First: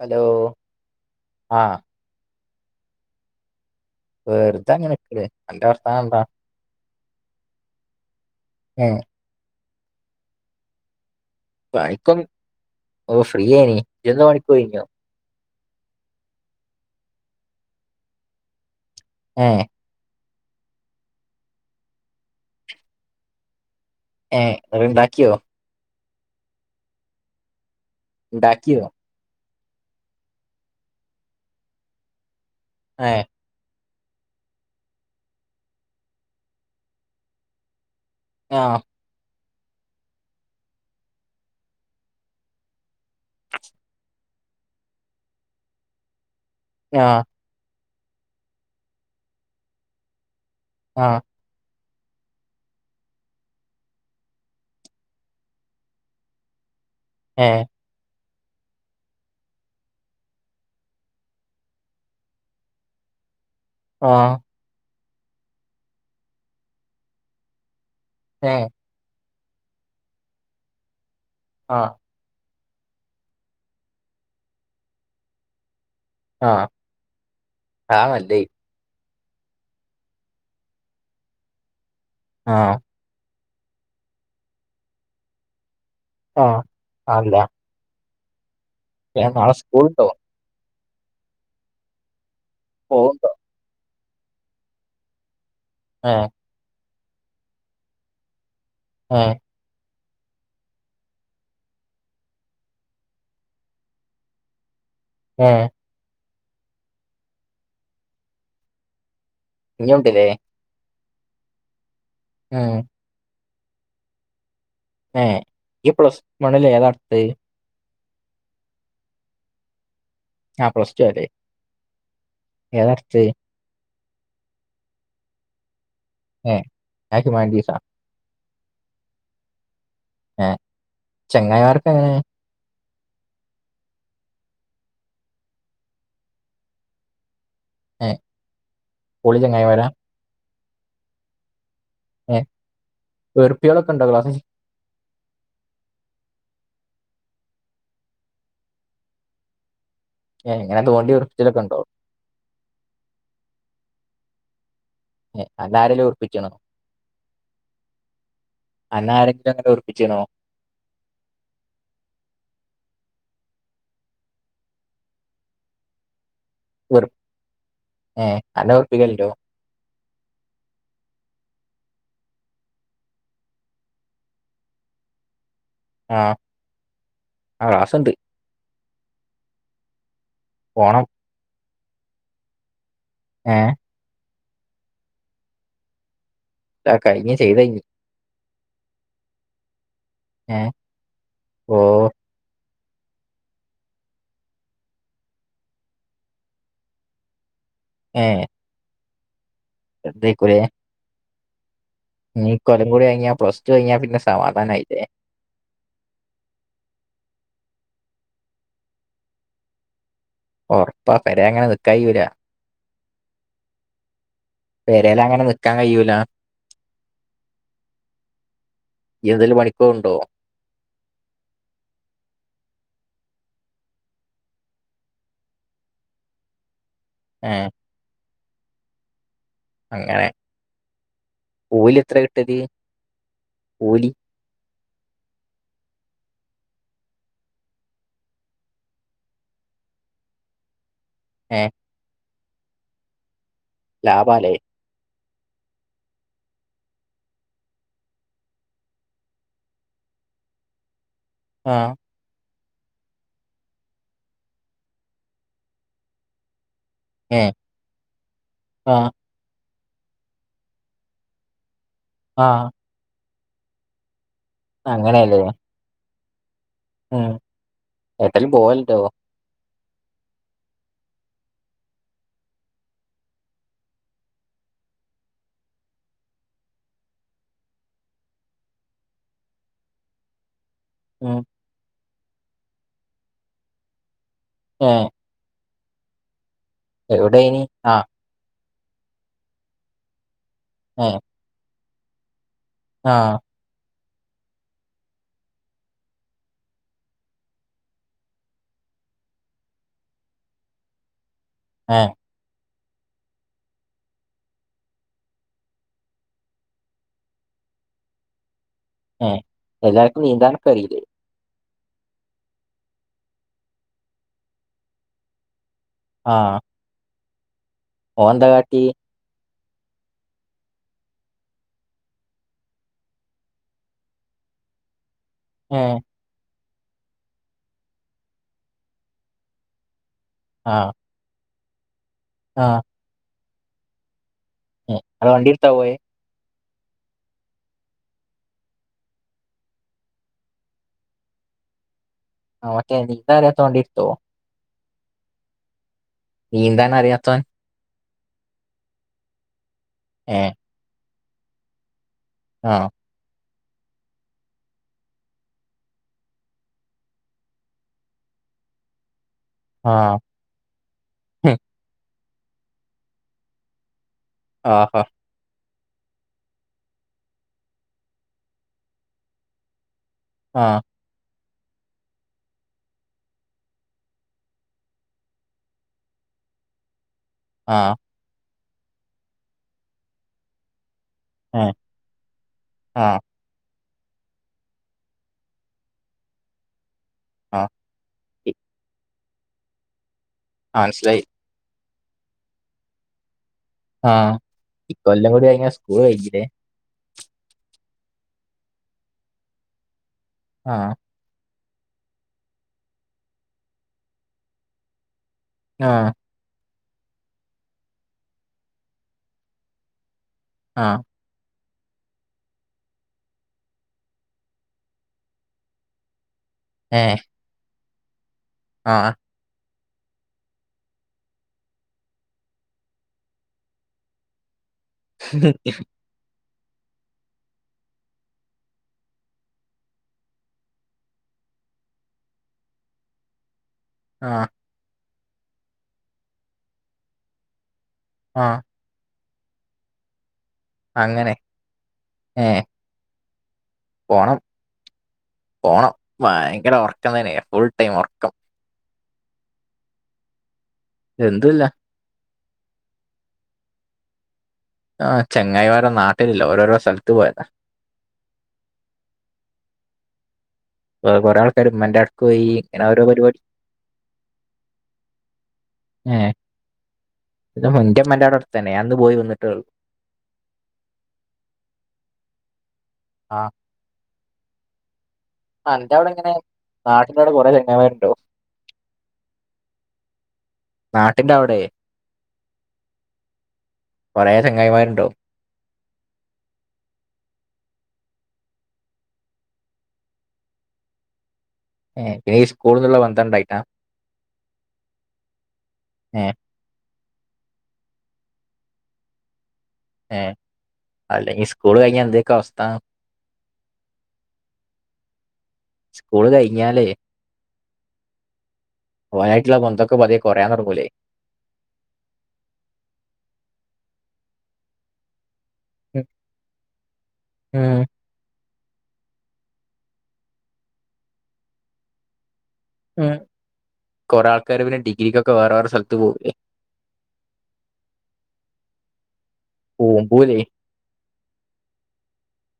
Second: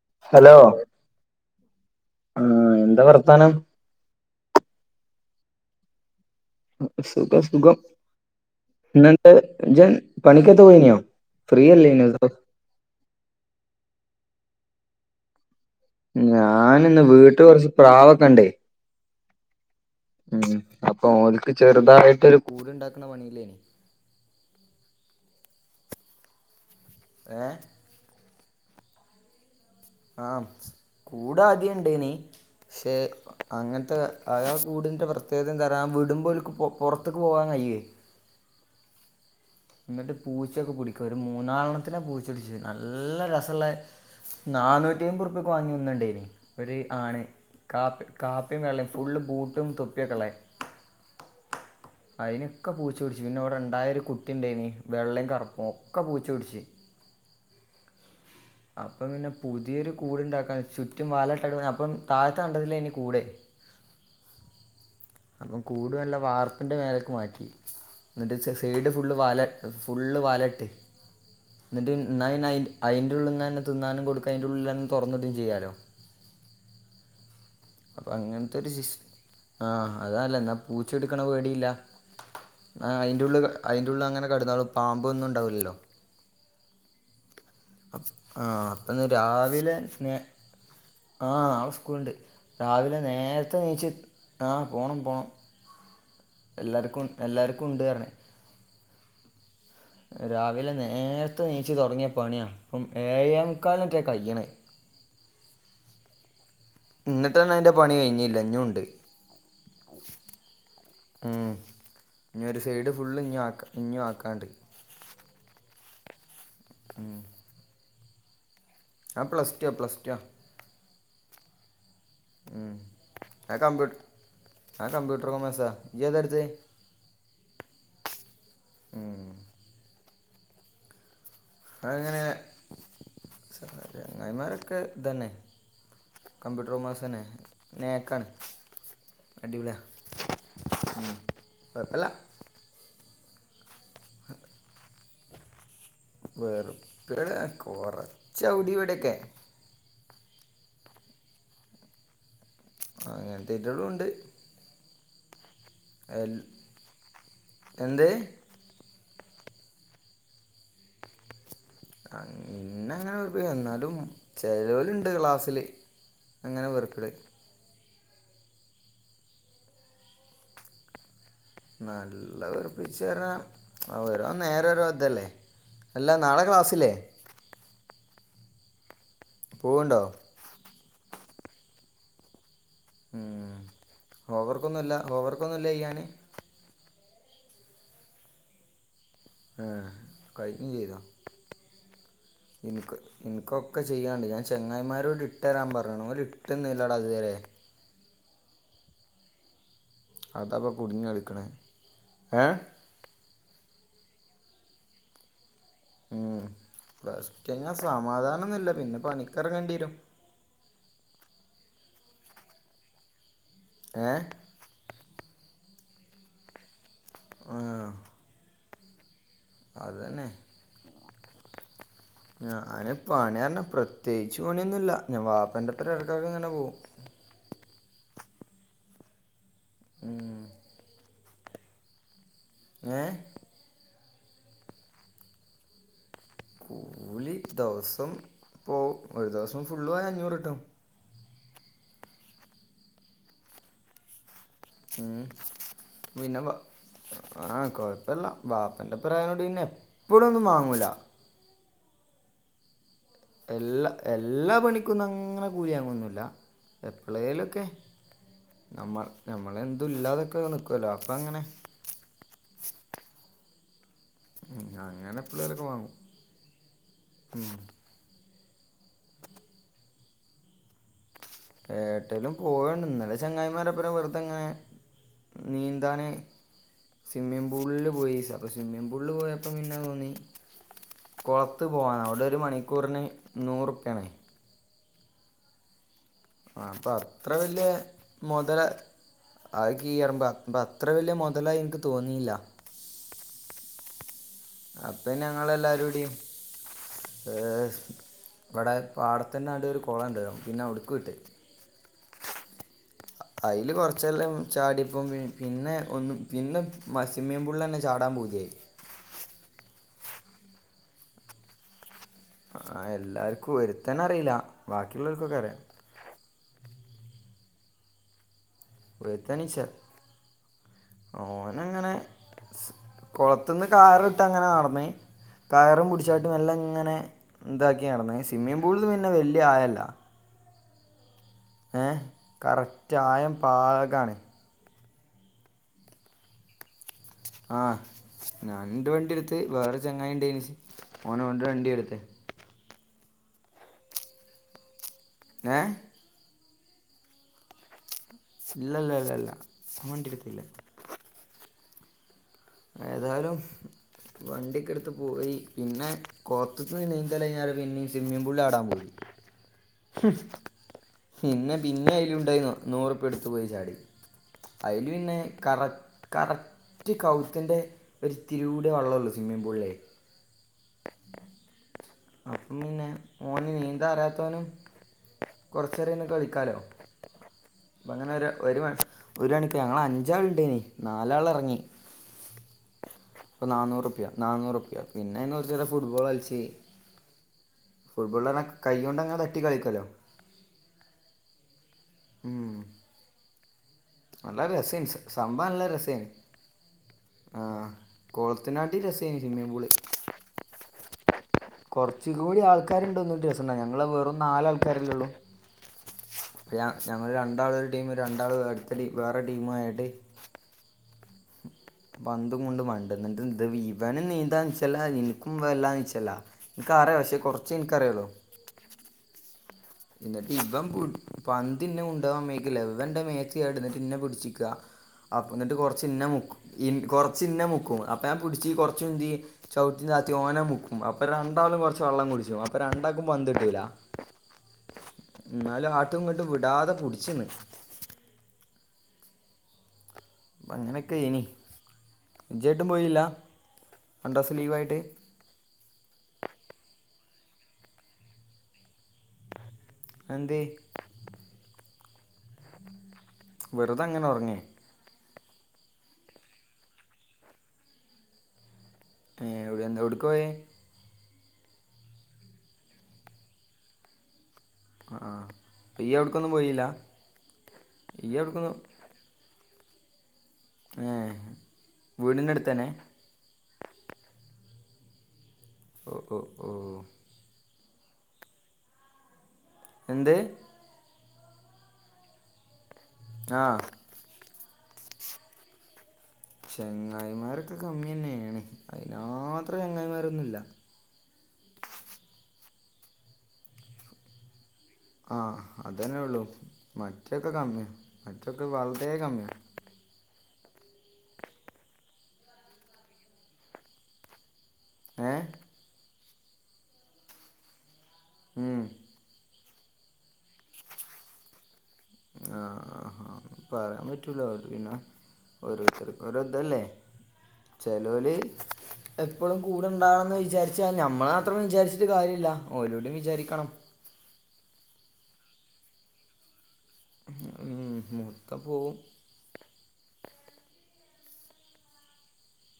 Hello ആ ആ എന്താ വർത്താനം വെറുതെ അങ്ങനെക്ക അന്റെ വർത്താനം എന്താ സുഖം സുഖം ഏഹ് പിന്നെ എന്താണ് ഇജ് പണിക ഒക്കെ പോയിനോ പണിക്കും ഓ ഫ്രീയനി നീ പോയിനോ ഞാൻ ഇന്ന് വീട്ടു കുറച്ച് പ്രാവൊക്കെണ്ടേ ഏ ഓൾക്ക് ചെറുതായിട്ടൊരു കൂടുണ്ടാക്കണ പണിയില്ലേ ഏഹ് ഇങ്ങള് ഇണ്ടാക്ക്യോ ഏഹ് ഇണ്ടാക്ക്യോ ആഹ് കൂടാദ്യം ഇണ്ടേനി ക്ഷെ ഏഹ് അങ്ങൻ അഹ്ആകൂട്ന്റെ പ്രത്യേകത എന്താറാ ആ വിടുമ്പൊരു കൊ പൊ പൊറത്ത്ക്ക് പോവാൻ കഴിയേ- ആഹ് ന്നട്ട് പൂച്ചൊക്കെ പിടിക്കെ ഒരു മൂന്നാലണ്ണത്തിനെ പൂച്ച പിടിച്ച് നല്ല രസള്ള നാന്നൂറ്റ്യയ്മ്പറുപ്പ്യക്ക്‌ വാങ്ങിയ ഒന്ന്ണ്ടേനി ഒരു ആഹ് ആണ് കാപ്പ് കാപ്പിം വെള്ളിംഫുള്ള് ബൂട്ടും തൊപ്പ്യക്കള്ളെ ആഹ് അയിനൊക്കെ പൂച്ച പിടിച്ചു പിന്നിവിടെ ഇണ്ടായ ഒരു കുട്ടി ഇണ്ടേനി വെള്ളേം കറുപ്പും ഒക്കെ പൂച്ച പിടിച്ച്. ഏഹ് അപ്പം പിന്നെ പുതിയൊരു കൂട് ഇണ്ടാക്കാൻ ചുറ്റും വല ഇട്ടേക്കണ് അപ്പം താഴത്ത് കണ്ടതില് ഇനി കൂടേ ആഹ് അപ്പം കൂടു നല്ല വാർപ്പിന്റെ മേലേക്ക് മാറ്റി. എന്നിട്ട് സ് ഏഹ് സൈഡ് ഫുള്ള് വാല ഫുള്ള് വലയിട്ട്. ആഹ് എന്നിട്ട് നയി നയി അയി ഉള്ളിന്ന് തന്നെ തിന്നാനും കൊടുക്കാ അതിന്റ ഉള്ളിലന്നെ തൊറന്നിടേം ചെയ്യാലോ? ആഹ് അതാ അപ്പോ നല്ലേ അങ്ങനത്തെ ഒരു സിസ് ആഹ് അതല്ല എന്നാ പൂച്ചെടുക്കണ പേടിയില്ല. ആഹ് അയിന്റെ ഉള്ള് കെ അയിന്റെ ഉള്ളില് അങ്ങനെ കെടന്നാളും പാമ്പ് ഒന്നും ഉണ്ടാവില്ലല്ലോ? ആഹ് [unintelligible] ആഹ് അന്ന് ഏഹ് നാളെ സ്കൂളുണ്ടോ രാവിലെന്നെ ആഹ് നാളെ സ്കൂളുണ്ട്. രാവിലെ പോവുണ്ടോ നേരത്തെ നീച്ച് ആഹ് പോണം പോണം ഏഹ് എല്ലാർക്കും എല്ലാർക്കും ഉണ്ട് പറഞ്ഞെ ഏഹ് രാവിലെ നേരത്തെ നീച്ചു തുടങ്ങിയ പണിയാ അപ്പം ഏഴെ മുക്കാലിനെറ്റാ കയ്യ്ണേ ഏഹ് ഇന്നിട്ട്ന്നെ അതിന്റെ പണി കഴിഞ്ഞില്ല ഇഞ്ഞും ഉണ്ട് ഇഞ്ഞി ഉണ്ട്ലെ ഉം ഇനി ഒരു സൈഡ് ഫുള്ള് ഇഞ്ഞി ആക്കാം ഇഞ്ഞും ആക്കാണ്ട് ഏഹ് യ്യ് പ്ലസ് വണ്ണിൽ ഏതാടുത്തേ അവൻ പ്ലസ് ടുവാ പ്ലസ്ടുവാ ആഹ് പ്ലസ് റ്റുവാലെ ഉം ഞാൻ കമ്പ്യൂ അവൻ കമ്പ്യൂട്ടർ കൊമേഴ്‌സാ ഏഹ് ഞാൻ ഹ്യുമാനിറ്റിസാ ഉം ഏഹ് ചങ്ങായിമാർ പ്പങ്ങനെ അതങ്ങനെ ചങ്ങായിമാരൊക്കെ ഇതന്നെ കമ്പ്യൂട്ടർ കോമേസ് തന്നെ ഏ നേക്കാണ് പൊളി അടിപൊളിയാ ചങ്ങായിമാരാ ഉം കൊഴപ്പല്ല വെറുപ്പികളൊക്കെണ്ടോ ക്ലാസ്സി വെറുപ്പിയാള് കൊറച്ച് അവ്ടെ ഇവിടെക്കെ ഏഹ് ഇങ്ങനെ തോണ്ടി വെറുച്ചിലൊക്കെ ഒണ്ടോ ആ അങ്ങനെത്തയീറ്റകളും ഉണ്ട് ഏഹ് അതരേലും എൽ ഒപ്പിക്കണോ എന്ത് അയിനാരെ [unintelligible] ആരെ വെറുപ്പിച്ചിണോ പിന്നെ അങ്ങനെ എന്നാലും ചെലവാരുണ്ട് ക്ലാസ്സില് അങ്ങനെ വെറുപ്പിതായി ഏഹ് അന്നെ വെറുപ്പിക്കലുണ്ടോ നല്ല വെറുപ്പിചേര ഓരോ നേര ഓരോരോ ഇതല്ലേ അല്ല ആ നാളെ ക്ലാസ്സില്ലേ ആ ക്ലാസ് ഉണ്ട് പൂവ്ണ്ടോ പോണം ഏഹ് ഹോംവർക്കൊന്നുല്ല ഹോം വർക്കൊന്നുല്ലയെയ്യന് ആഹ് കഴിഞ്ഞ് ചെയ്തഴിഞ്ഞ് ആഹ് ഏഹ് ഓഹ് ഇന്ക്ക് ഇന്ക്കൊക്കെ ചെയ്യാണ്ട് ഞാൻ ചെങ്ങായിമാരോട് ഇട്ട് തരാൻ പറയാണ് ഓല് ഇട്ട്ന്നില്ലടാ ഇതുരെ ഏഹ് അതപ്പൊ കുടുഞ്ഞാളിക്ക്ണ് ഇഞ് ഇ കൊല്ലം കൂടി കഴിഞ്ഞ പ്ലസ് ടു കഴഞ്ഞാ പിൻ സമാധാനായില്ലേ ഉം പ്ലസ് ടൂ കഴിഞ്ഞാ സമാധാനൊ ന്നുമില്ല പിന്നെ പണിക്കിറങ്ങേണ്ടി വരും ഒറപ്പാ പെരാ അങ്ങനെ നിക്കാൻ കഴിയൂല ഏ പേരലങ്ങനെ നിക് നിക്ക കായൂലാ ആ യ് എയേലും പണിക്കു അത് പോണുണ്ടോ തന്നെ ഞാന് പണി പറഞ്ഞ പ്രത്യേകിച്ച് പണിയൊന്നും പ്രേത്യേകിച്ചു പണിയൊന്നുമില്ല ഞാൻ വാപ്പന്റെപ്പടക്കാക്കെ ഇങ്ങനെ പോകും ഏ അങ്ങനെ കൂലി എത്ര കി ട്ടല് ഏ കുലി കൂലി ദോവസം പോ ഒരു ദോവസം ഫുള്ളു പോയ അഞ്ഞൂറിട്ടും ഏ ലാഭാല്ലേ ഉ പിന്നെ ആ കൊഴപ്പില്ല ബാപ്പന്റെപ്പരം ആയൊണ്ട് പിന്നെ എപ്പഴൊന്നും വാങ്ങൂല ഏ എല്ലാ എല്ലാ പണിക്കൊന്നും അങ്ങനെ കൂലി യാങ്ങൊന്നുമില്ല ഏ എപ്പോളേലൊക്കെ ആ നമ്മൾ നമ്മളെന്ത് എത്തും ഇല്ലാതൊക്കെ നിക്കുവല്ലോ അപ്പ അങ്ങനെ ആ ഉം അങ്ങനെ അങ്ങനെയല്ലേ എപ്പാള്ളേരൊക്കെ വാങ്ങും ഉം ലും പോവലുട്ടോ ഏട്ടലും പോവണ്ട് ഇന്നലെ ചങ്ങായിമാരൊപ്പരം വെറുതെ ഇങ്ങനെ നീന്താന് സ്വിമ്മിങ് പൂളില് പോയി അപ്പ സ്വിമ്മിംഗ് പൂളില് പോയപ്പോ പിന്നെ തോന്നി ഉം കോളത്തു പോവാൻ അവിടെ ഒരു മണിക്കൂറിന് നൂറുപ്യയാണേ ഏ ആ അപ്പൊ അത്ര എവിടെ ഇനി വലിയ ആ മൊതല അ യ് കിയറമ്പ അപ്പൊ അത്ര ഏ വലിയ മുതലായി നിക്ക് തോന്നീല ആ അപ്പൊ ഞങ്ങളെല്ലാരൂടി ഏ ഇവിടെ പാടത്തിനടുവേ ഒരു കൊളം ഒണ്ട് പിന്നെ അവിടുക്ക് വിട്ട് ആ അയില് കൊറച്ചെല്ലാം ചാടിപ്പം പി പിന്നെ ഒന്നും പിന്നെ മൽ സിമ്മിങ് പൂളിൽ ചാടാൻ പൂതിയായി ഏ എല്ലാർക്കും നീന്താനൊക്കെ അറിയില്ലേ ആ എല്ലാർക്കും ഒരുത്തനറിയില്ല ബാക്കിയുള്ളവർക്കൊക്കെ അറിയാം ആ ഓനെന്താ കാ ഒരുത്തനിച്ചാ ഓനങ്ങനെ സ് കൊളത്തുന്ന് കാറ് ഇട്ട് അങ്ങനാ നടന്നേ ഏ കയറും കുടിച്ചാട്ട് നല്ലങ്ങ് അങ്ങനെ ഇന്താക്കിയാ നടന്നെ സ്വിമ്മിംഗ് പൂളില് പിന്നെ വല്യ ആയ ഇല്ല ആഹ് ഏ കറക്റ്റായം പാഗാണെ ഏ നിങ്ങള് വണ്ടിയെടുത്ത പോയെ ആഹ് ഞണ്ട് വണ്ടി എടുത്ത് വേറെ ചങ്ങായി ഉണ്ടായിന് ശ് ഓന് ഓന്റെ വണ്ടിയ എടുത്തേ ആ ഓക്കെ നി ഇപ്പൊ അതിനെ തോണ്ടി എടുത്തോ ഏ നീന്താൻ അറിയാത്തവൻ ഇല്ലല്ലല്ലാ ഏ വണ്ടിയെടുത്തില്ല ആ ഏതായാലും വണ്ടിക്കെടുത്ത് പോയി പിന്നെ കോത്തത്ത് നീന്തൽ കഴിഞ്ഞാറല് പിന്നെയീ സ്വിമ്മിങ് പൂളിൽ ചാടാൻ പോയി ആ പിന്നെ ഹും, പിന്നെയയിലും ത്തായിരുന്നു നൂറുപ്പ്യ എടുത്ത് പോയി ചാടി അതില് ആഹാ പിന്നെ കറ കറക്ട കാൗ ത്തിന്റെ ഒരുത്തിരീകൂടെ വള്ളമോള്ളൂ സ്വിമ്മിംഗ് പൂളിലേ ആഹ അപ്പം പിന്നെ ഓന് നീന്ത അറിയാത്തോനും കൊറച്ച നേര അതിൽ നിന്ന് കളിക്കാലോ ആ അപ്പ അങ്ങനെ ഒരു മണി - ഒരു മണിക്ക ഞങ്ങള്ൾ അഞ്ചാൾ ഉണ്ടേനീ നാലാൾ ഇറങ്ങി ഏ ആ നാന്നൂറുപ്യ നാന്നൂറുപ്യ പിന്നെതീന്ന് കുറച്ച് ഫുട്ബോൾ കളിച്ച ആ ഫുട്ബോള ഇ- കൈ കൊണ്ട്ങ്ങനെ തട്ടി കളിക്കല്ലോ ആ മനസ്സിലായി ഉംമ് ആഹ ഈ കൊല്ലം കൂടി കൈഞ്ഞ സ്കൂൾ കഴഞ്ഞില്ലേ ആഹ കോളത്തിനാട്ടിൽ രസേനീ സ്വിമ്മിംഗ പൂള് ആഹ കുറച്ച കൂടി ആൾക്കാരുണ്ടോ ഒന്നൂടെ രസണ്ടനീ ഞങ്ങള് വെറും നാല് ആൾക്കാരല്ലേള്ളു ആഹ ഞങ്ങൾ രണ്ടാള ഒരു ടീം രണ്ടാൾ അടുത്ത വേറെ ടീംആയിട്ട് ആഹ പന്തു കൊണ്ട് മണ്ട്ണ് എന്നിട്ട് ഇവനും നീന്താന്ന്ച്ചല്ല എനിക്കും വല്ലാണ്ട് നിച്ചല്ല എനക്ക് അറിയാ ഏ പക്ഷേ കുറച്ചെ എനിക്കറിയൊള്ളു ആ എന്നിട്ട് ഇവൻ പന്ത്എന്നെ കൊണ്ടോവാൻ സമ്മേക്കില്ല ഇവൻ എന്റെ മേത്ത്ചാടി എന്നിട്ട്എന്നെ പിടിച്ചിക്ക അപ്പ എന്നിട്ട് കൊറച്ച് ഇന്ന മുക്കും കൊറച്ച് ഇന്നെ മുക്കും അപ്പൊ ഞൻ പിടിച്ച് കൊറച്ചുന്തു ചവിട്ടി താത്തി ഓന മുക്കും അപ്പൊ രണ്ടാാവളും കുറച്ച് വെള്ളം കുടിച്ചും അപ്പൊ രണ്ടാക്കും പന്ത്കിട്ടൂല്ല ആ എന്നാലും ആട്ടും ഇങ്ങോട്ട് വിടാതെ പിടിച്ചന്ന് ആ അപ്പ അങ്ങനെയൊക്കെ ഏനി അങ്ങനെ ജ്ജ് ഏ എങ്ങോട്ടും പോയില്ല രണ്ട ദിവസം പോണം ലീവായിട്ട് പോണം ഭയങ്കര ഉർക്കം തന്നെയ ഫുൾ ടൈം ഉറക്കം അതെന്തേ എന്തുല്ലാ വെറുത അങ്ങനെ ഉറങ്ങി ആ ചെങ്ങായ്‌മാരൊന്നും നാട്ടിലില്ല ഓരോരോ സ്ഥലത്ത് പോയതാ ഏ എവിടെ എന്താ എവിടക്കപോയെ കൊറേ ആൾക്കാർ ഉമ്മാന്റോട്ക്ക് പോയി ഇങ്ങനെ ഓരോ പരിപാടി ആ ആ ഈ ഏ എവിടേക്കൊന്നും പോയില്ല ന്റെ ഈ ഉമ്മാന്റോടെ അടുത്ത് എവിടേക്കൊന്നും തന്നെ ഞാൻ ഇന്ന് പോയി വന്നിട്ടേഒള്ളൂ ഏ വീടിന്റെ അടുത്തന്നെ ആ ആ എന്റെ അവിടെ ഓ ഇങ്ങനെ ഓ നാട്ടിന്റെഅവിടെ കുറെ വണ്ടോ എന്ത് നാട്ടിന്റെ അവിടെ ആ കുറെയ ചെംഗായിമാരുണ്ടോ ചങ്ങായിമാരൊക്കെ കമ്മി തന്നെയാണ് അതിനത്ര ചെങ്ങായിമാരൊന്നുമല്ല ഏ പിന്നെ ഈ സ്കൂളന്നുള്ള വന്തണ്ടായിട്ടാ ആഹ അതന്നെ ഉള്ളു മറ്റൊക്കെ കമ്മിയ മറ്റൊക്കെ വളുത കമ്മിയ ഏ അല്ലെങ്ക സ്കൂള് കഴിഞ്ഞാ എന്തക്കോ അവസ്ഥ ഏ സ്കൂള് കഴിഞ്ഞാലേ മ് യിട്ടുള്ള ബന്ധൊക്കെ പതിയെ കുറയാൻ തുടങ്ങൂലേ ആ ആ പറയാൻ പറ്റല അവ പിന്നെ ഓരുത്തർ ഉം, ഒതല്ലേ ഉം, ചലോലി എപ്പോഴും കൂടെണ്ടാവണന്ന് വിചാരിച്ച ഞമ്മൾ മാത്രം വിചാരിച്ചിട്ട് കാര്യമില്ല ഓരോടെും വിചാരിക്കണം കരവിന്റെ ഡിഗ്രിക്കൊക്കെ വേറെ വേറെ സ്ഥലത്ത് പോവേ മുഹൂത്ത പോ ഓമ്പൂലേ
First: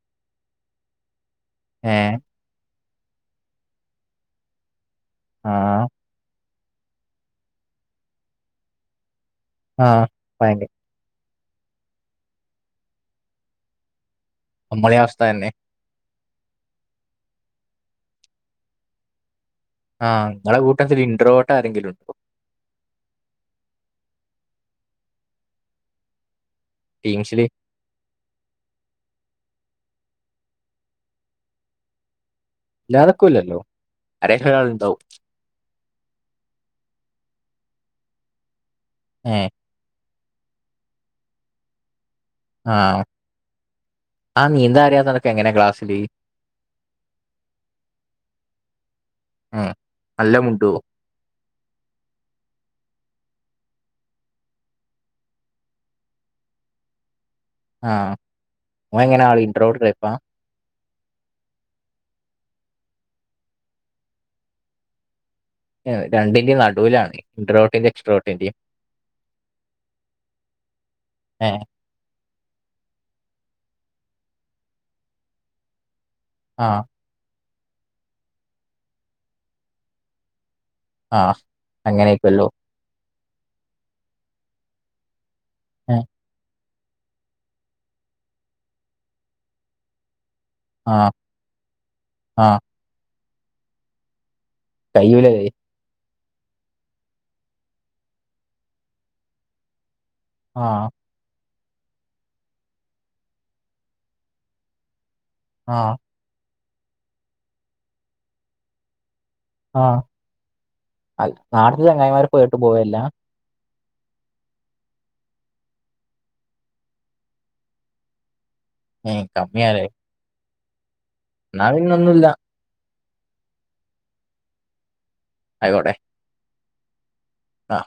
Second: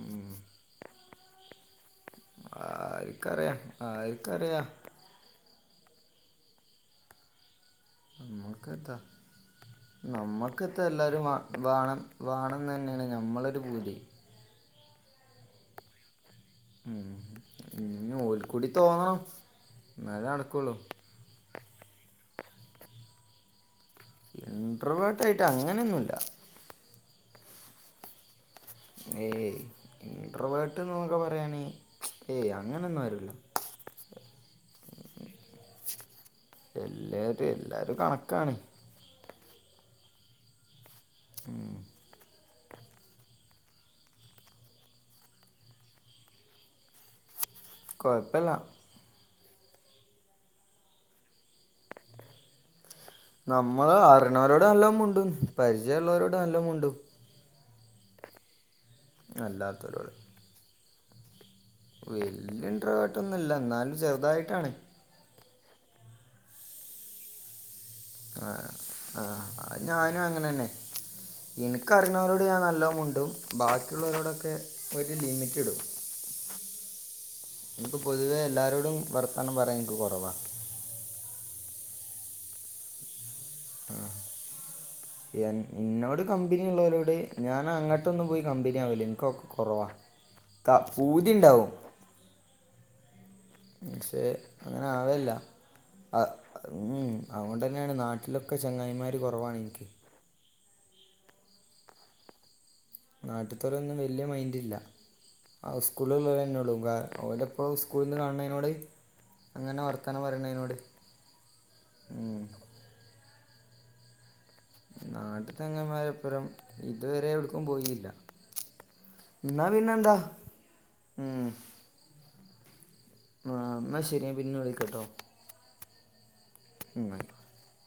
ഉം ആഹ ആരിക്കറിയാം ആരിക്കറിയാം ആഹ മഴക്കതാ ആഹ് നമ്മക്ക ഭയങ്കര ഇത്തെ എല്ലാരും വാണം വേണം തന്നെയാണ് ഞമ്മളൊരു പൂതി മ്മഴ അവസ്ഥ തന്നെ ഉം ഇനി ഓൽക്കൂടി തോന്നാം ആഹ് നിങ്ങളെ കൂട്ടത്തിൽ ഇൻറോട്ട ആരെങ്കിലുംണ്ടോ ഇന്റർവേർട്ട ആയിട്ട് അങ്ങനെയൊന്നുമല്ല ീങ്സില ഏയ് ഇന്റർവേർട്ട് എന്നൊക്കെ പറയാനേ ഏയ് അങ്ങനൊന്നും ഇല്ലാതൊക്കെ വരുല്ലോ ഇല്ലല്ലോ ആരേലും ഒരാളുണ്ടാവും എല്ലര എല്ലാരും കണക്കാണ് ആ ഉം ആഹ ആ നീന്താ അറിയാത്ത നിനക്ക് എങ്ങനെയ ക്ലാസ്സിില് കുഴപ്പമില്ല ആ നല്ല മുണ്ടുവോ നമ്മള് അറണവരോട എല്ലാം മുണ്ടും പരിചയമള്ളവരോട എല്ല മുണ്ടും ആഹ മോനെ എങ്ങനാ ഇൻഡ്രോട് പോയപ്പോ വല്യണ്ട്രായിട്ടൊന്നുംല്ല എന്നാലും ചെറുതായിട്ടാണ് രണ്ടിന്റെ നടുവിലാണ് ഇൻഡ്രോട്ല് ആഹ് ആഹ് അഹ് ഞാനും അങ്ങനെ തന്നെ [unintelligible] ഏഹ് ഞാൻ നല്ലോമുൻണ്ടും ബാക്കിയുള്ളവരോടൊക്കെ ഒരു ലിമിറ്റഡും ആഹ് എനിക്ക് പൊതുവേ എല്ലാരോടും വർത്താനം പറയാം എനിക്ക് കുറവാ ആഹ് അങ്ങനെയക്കല്ലോ ആഹ് ഏഹ് [unintelligible] കമ്പനി ഉള്ളവരോട് ഞാൻ അങ്ങോട്ടൊന്നും പോയി കമ്പനി ആവില്ല എനിക്കെ കുറവാ ക ആഹ് പൂതി ഉണ്ടാവും ആഹ് [unintelligible] കയുലെ ആഹ് ഉം അതുകൊണ്ട് തന്നെയാണ് നാട്ടിലൊക്കെ ചെങ്ങായിമാര് കുറവാണ് എനിക്ക് ആഹ് നാട്ടുത്തോര ഒന്നും വല്യ മൈൻഡില്ല [unintelligible] അവ ആഹ് ഓടെപ്പോ സ്കൂളിൽ നിന്ന് കാണുന്നതിനോട് അങ്ങനെ വർത്താനം പറയണതിനോട് ആഹ് നാട്ടിലെ ചങ്ങായിമാര് ഉം പോയിട്ട് പോവല്ല നാട്ട തങ്ങന്മാരപ്പുറം ഇതുവരെ എവിടക്കും പോയില്ല എന്നാ പിന്നെന്താ [unintelligible] എന്നാ പിന്നൊന്നുല്ലാ ആഹ് എന്നാ ശരി പിന്നെ വിളിക്കട്ടോ ആയിക്കോട്ടെ ഉം ആഹ്